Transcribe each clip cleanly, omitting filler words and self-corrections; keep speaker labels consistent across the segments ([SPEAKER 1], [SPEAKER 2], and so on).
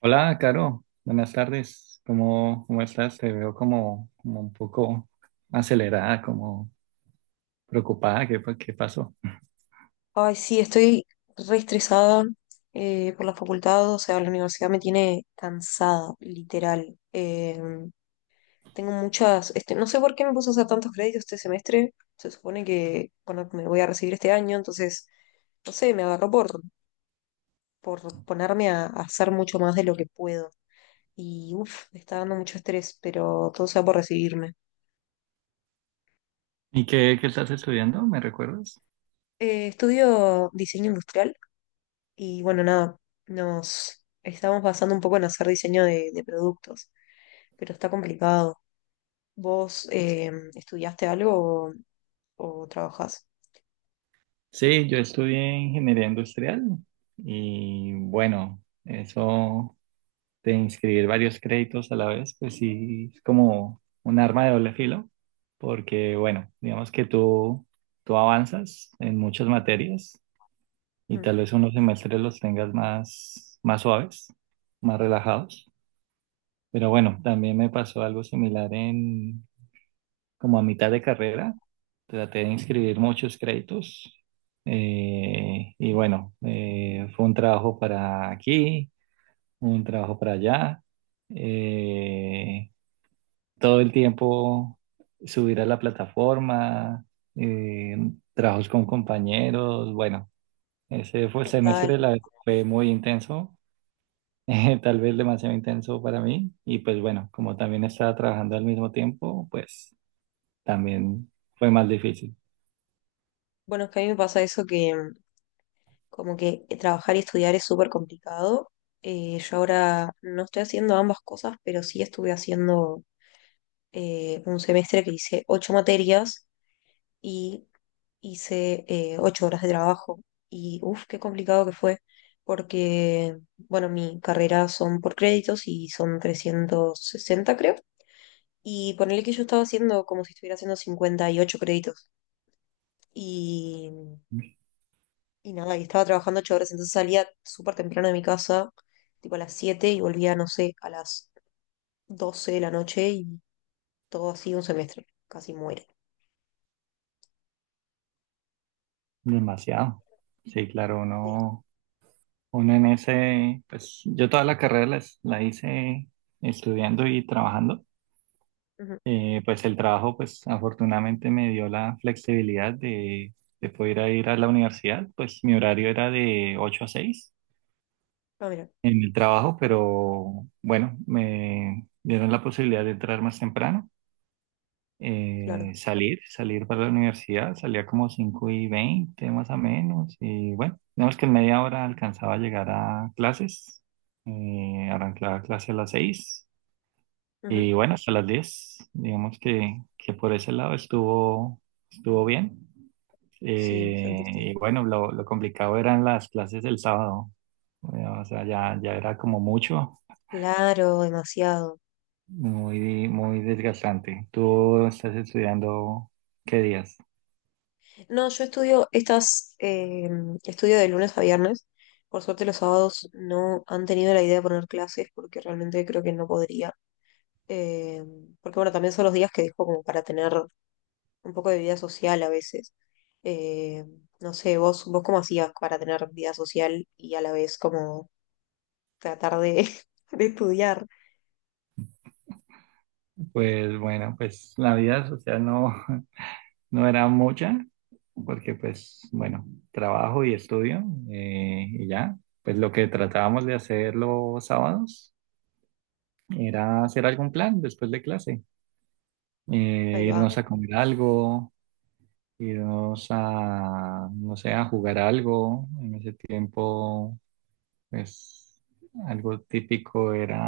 [SPEAKER 1] Hola, Caro. Buenas tardes. ¿Cómo estás? Te veo como un poco acelerada, como preocupada. ¿Qué pasó?
[SPEAKER 2] Ay, sí, estoy re estresada por la facultad, o sea, la universidad me tiene cansada, literal. Tengo muchas, no sé por qué me puse a hacer tantos créditos este semestre. Se supone que, bueno, me voy a recibir este año, entonces, no sé, me agarró por, ponerme a hacer mucho más de lo que puedo. Y uff, me está dando mucho estrés, pero todo sea por recibirme.
[SPEAKER 1] ¿Y qué estás estudiando? ¿Me recuerdas?
[SPEAKER 2] Estudio diseño industrial. Y bueno, nada, nos estamos basando un poco en hacer diseño de, productos, pero está complicado. ¿Vos estudiaste algo o trabajás?
[SPEAKER 1] Sí, yo estudié ingeniería industrial y bueno, eso de inscribir varios créditos a la vez, pues sí, es como un arma de doble filo, porque bueno, digamos que tú avanzas en muchas materias. Y
[SPEAKER 2] Mm.
[SPEAKER 1] tal vez unos semestres los tengas más suaves, más relajados. Pero bueno, también me pasó algo similar en como a mitad de carrera. Traté de inscribir muchos créditos y bueno, fue un trabajo para aquí, un trabajo para allá. eh, todo el tiempo subir a la plataforma, eh, trabajos con compañeros. Bueno, ese fue el
[SPEAKER 2] Total.
[SPEAKER 1] semestre, fue muy intenso, tal vez demasiado intenso para mí. Y pues bueno, como también estaba trabajando al mismo tiempo, pues también fue más difícil.
[SPEAKER 2] Bueno, es que a mí me pasa eso que como que trabajar y estudiar es súper complicado. Yo ahora no estoy haciendo ambas cosas, pero sí estuve haciendo un semestre que hice ocho materias y hice 8 horas de trabajo y uff, qué complicado que fue, porque, bueno, mi carrera son por créditos y son 360, creo. Y ponerle que yo estaba haciendo como si estuviera haciendo 58 créditos. Y, y nada, y estaba trabajando 8 horas. Entonces salía súper temprano de mi casa, tipo a las 7, y volvía, no sé, a las 12 de la noche, y todo así un semestre. Casi muere.
[SPEAKER 1] Demasiado. Sí, claro,
[SPEAKER 2] Sí.
[SPEAKER 1] uno en ese, pues yo toda la carrera hice estudiando y trabajando.
[SPEAKER 2] Ujú.
[SPEAKER 1] Pues el trabajo, pues afortunadamente me dio la flexibilidad de poder ir a la universidad. Pues mi horario era de 8 a 6
[SPEAKER 2] Ah, mira,
[SPEAKER 1] en el trabajo, pero bueno, me dieron la posibilidad de entrar más temprano,
[SPEAKER 2] claro.
[SPEAKER 1] salir para la universidad, salía como 5 y 20 más o menos, y bueno, digamos que en media hora alcanzaba a llegar a clases, arrancaba clase a las 6
[SPEAKER 2] Ujú.
[SPEAKER 1] y bueno, hasta las 10 digamos que por ese lado estuvo, estuvo bien.
[SPEAKER 2] Sí,
[SPEAKER 1] Eh,
[SPEAKER 2] sentiste.
[SPEAKER 1] y
[SPEAKER 2] que-
[SPEAKER 1] bueno, lo complicado eran las clases del sábado, o sea, ya era como mucho,
[SPEAKER 2] Claro, demasiado.
[SPEAKER 1] muy, muy desgastante. ¿Tú estás estudiando qué días?
[SPEAKER 2] No, yo estudio estas, estudio de lunes a viernes. Por suerte los sábados no han tenido la idea de poner clases porque realmente creo que no podría. Eh, porque bueno, también son los días que dejo como para tener un poco de vida social a veces. Eh, no sé, vos cómo hacías para tener vida social y a la vez como tratar de, de estudiar.
[SPEAKER 1] Pues bueno, pues la vida social no, no era mucha, porque pues bueno, trabajo y estudio, y ya, pues lo que tratábamos de hacer los sábados era hacer algún plan después de clase.
[SPEAKER 2] Ahí va.
[SPEAKER 1] Irnos a comer algo, irnos a, no sé, a jugar algo. En ese tiempo, pues algo típico era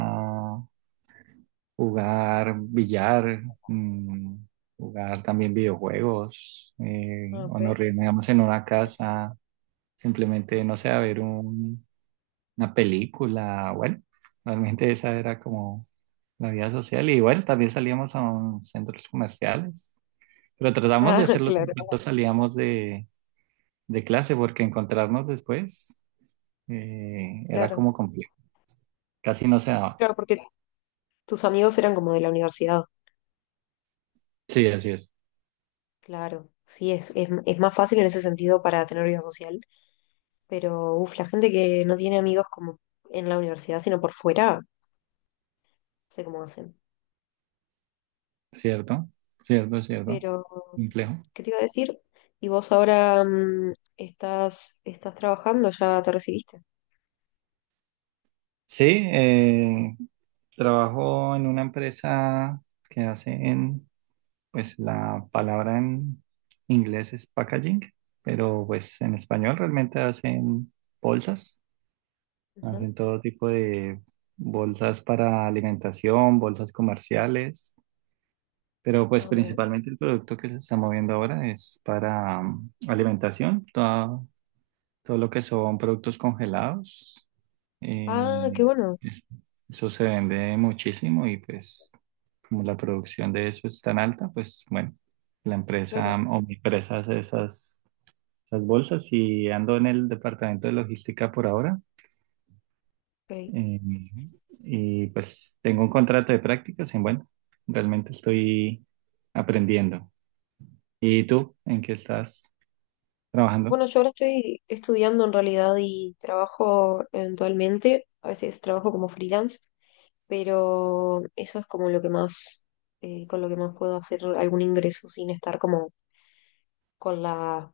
[SPEAKER 1] jugar billar, mm, jugar también videojuegos,
[SPEAKER 2] Ah, ok.
[SPEAKER 1] o nos reunimos en una casa, simplemente, no sé, a ver una película. Bueno, realmente esa era como la vida social y bueno, también salíamos a centros comerciales, pero tratamos de
[SPEAKER 2] Ah,
[SPEAKER 1] hacerlo
[SPEAKER 2] claro,
[SPEAKER 1] cuando salíamos de clase porque encontrarnos después era
[SPEAKER 2] claro.
[SPEAKER 1] como complejo, casi no se daba.
[SPEAKER 2] Claro, porque tus amigos eran como de la universidad.
[SPEAKER 1] Sí, así es,
[SPEAKER 2] Claro, sí, es más fácil en ese sentido para tener vida social, pero uf, la gente que no tiene amigos como en la universidad, sino por fuera, no sé cómo hacen.
[SPEAKER 1] cierto, cierto, cierto,
[SPEAKER 2] Pero,
[SPEAKER 1] complejo.
[SPEAKER 2] ¿qué te iba a decir? ¿Y vos ahora estás trabajando? ¿Ya te recibiste?
[SPEAKER 1] Sí, eh, trabajo en una empresa que hace en, pues la palabra en inglés es packaging, pero pues en español realmente hacen bolsas,
[SPEAKER 2] Ajá.
[SPEAKER 1] hacen todo tipo de bolsas para alimentación, bolsas comerciales, pero pues
[SPEAKER 2] Ah, mira.
[SPEAKER 1] principalmente el producto que se está moviendo ahora es para alimentación, todo lo que son productos congelados.
[SPEAKER 2] Ah,
[SPEAKER 1] eh,
[SPEAKER 2] qué bueno,
[SPEAKER 1] es- Eso se vende muchísimo y pues como la producción de eso es tan alta, pues bueno, la
[SPEAKER 2] claro,
[SPEAKER 1] empresa o mi empresa hace esas bolsas y ando en el departamento de logística por ahora.
[SPEAKER 2] ok.
[SPEAKER 1] eh, y pues tengo un contrato de prácticas y bueno, realmente estoy aprendiendo. ¿Y tú en qué estás trabajando?
[SPEAKER 2] Bueno, yo ahora estoy estudiando en realidad y trabajo eventualmente. A veces trabajo como freelance, pero eso es como lo que más, con lo que más puedo hacer algún ingreso sin estar como con la,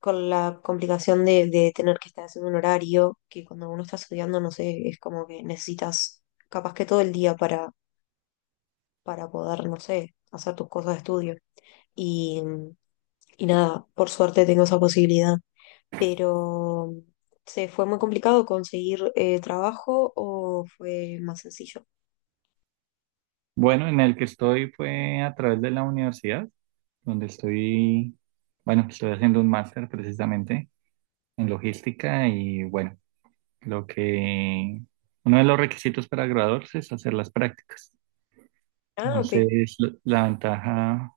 [SPEAKER 2] con la complicación de, tener que estar haciendo un horario, que cuando uno está estudiando, no sé, es como que necesitas capaz que todo el día para poder, no sé, hacer tus cosas de estudio. Y, y nada, por suerte tengo esa posibilidad, pero... ¿Se fue muy complicado conseguir trabajo o fue más sencillo?
[SPEAKER 1] Bueno, en el que estoy fue a través de la universidad. Donde estoy, bueno, estoy haciendo un máster precisamente en logística y bueno, lo que uno de los requisitos para graduarse es hacer las prácticas.
[SPEAKER 2] Ah, ok.
[SPEAKER 1] Entonces, la ventaja,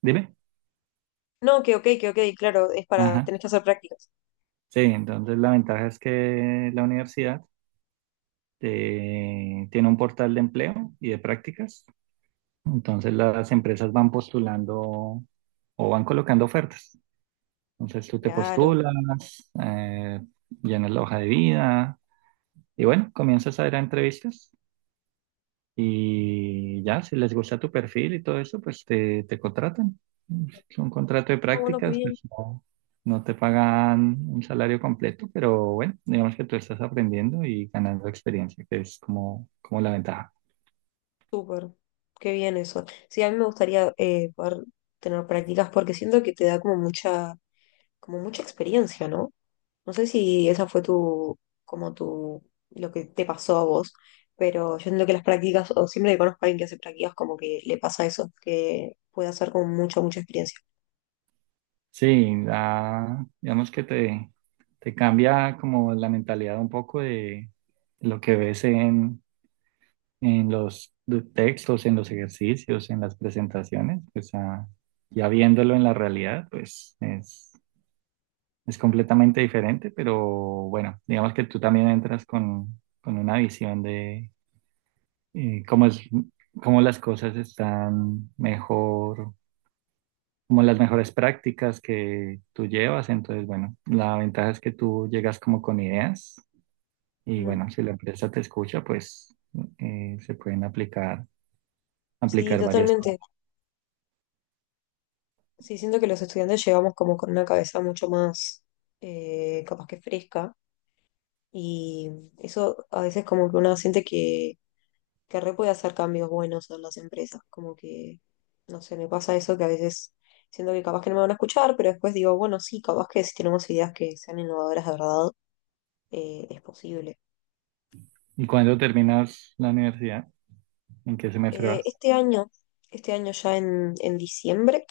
[SPEAKER 1] dime,
[SPEAKER 2] No, que ok, claro, es para,
[SPEAKER 1] ajá.
[SPEAKER 2] tenés que hacer prácticas.
[SPEAKER 1] Sí, entonces la ventaja es que la universidad tiene un portal de empleo y de prácticas. Entonces las empresas van postulando o van colocando ofertas. Entonces tú te
[SPEAKER 2] Claro.
[SPEAKER 1] postulas, llenas la hoja de vida, y bueno, comienzas a ir a entrevistas y ya, si les gusta tu perfil y todo eso, pues te contratan. Es un contrato de
[SPEAKER 2] Ah, bueno, qué
[SPEAKER 1] prácticas,
[SPEAKER 2] bien,
[SPEAKER 1] pues no, no te pagan un salario completo, pero bueno, digamos que tú estás aprendiendo y ganando experiencia, que es como, como la ventaja.
[SPEAKER 2] súper. Qué bien eso. Sí, a mí me gustaría poder tener prácticas porque siento que te da como mucha experiencia, ¿no? No sé si esa fue tu, como tu, lo que te pasó a vos, pero yo siento que las prácticas, o siempre que conozco a alguien que hace prácticas, como que le pasa eso, que puede hacer como mucha, mucha experiencia.
[SPEAKER 1] Sí, digamos que te cambia como la mentalidad un poco de lo que ves en los textos, en los ejercicios, en las presentaciones, pues a- ya viéndolo en la realidad, pues es completamente diferente, pero bueno, digamos que tú también entras con una visión de cómo es, cómo las cosas están mejor, como las mejores prácticas que tú llevas, entonces bueno, la ventaja es que tú llegas como con ideas y
[SPEAKER 2] Ujú.
[SPEAKER 1] bueno, si la empresa te escucha, pues se pueden aplicar,
[SPEAKER 2] Sí,
[SPEAKER 1] aplicar varias
[SPEAKER 2] totalmente.
[SPEAKER 1] cosas.
[SPEAKER 2] Sí, siento que los estudiantes llegamos como con una cabeza mucho más capaz que fresca, y eso a veces como que uno siente que re puede hacer cambios buenos en las empresas, como que, no sé, me pasa eso que a veces siento que capaz que no me van a escuchar. Pero después digo, bueno, sí, capaz que si tenemos ideas que sean innovadoras de verdad, es posible.
[SPEAKER 1] ¿Y cuándo terminas la universidad? ¿En qué semestre
[SPEAKER 2] Eh,
[SPEAKER 1] vas?
[SPEAKER 2] este año, este año ya en, diciembre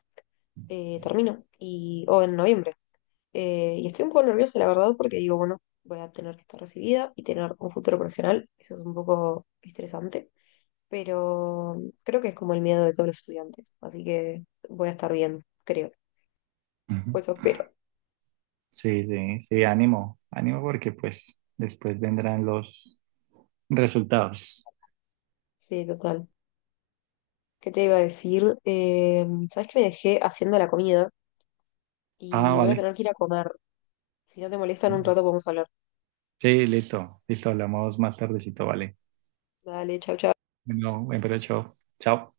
[SPEAKER 2] termino, y, o en noviembre. Y estoy un poco nerviosa, la verdad, porque digo, bueno, voy a tener que estar recibida y tener un futuro profesional. Eso es un poco estresante, pero creo que es como el miedo de todos los estudiantes. Así que voy a estar bien, creo. Pues eso
[SPEAKER 1] Ujú.
[SPEAKER 2] espero.
[SPEAKER 1] Sí, sí, sí, ánimo, ánimo porque pues después vendrán los resultados.
[SPEAKER 2] Sí, total. ¿Qué te iba a decir? ¿Sabes que me dejé haciendo la comida?
[SPEAKER 1] Ah,
[SPEAKER 2] Y voy a
[SPEAKER 1] vale.
[SPEAKER 2] tener que ir a comer. Si no te molesta, en un rato podemos hablar.
[SPEAKER 1] Sí, listo, listo, hablamos más tardecito, vale.
[SPEAKER 2] Dale, chau, chau.
[SPEAKER 1] Bueno, buen provecho. Chao.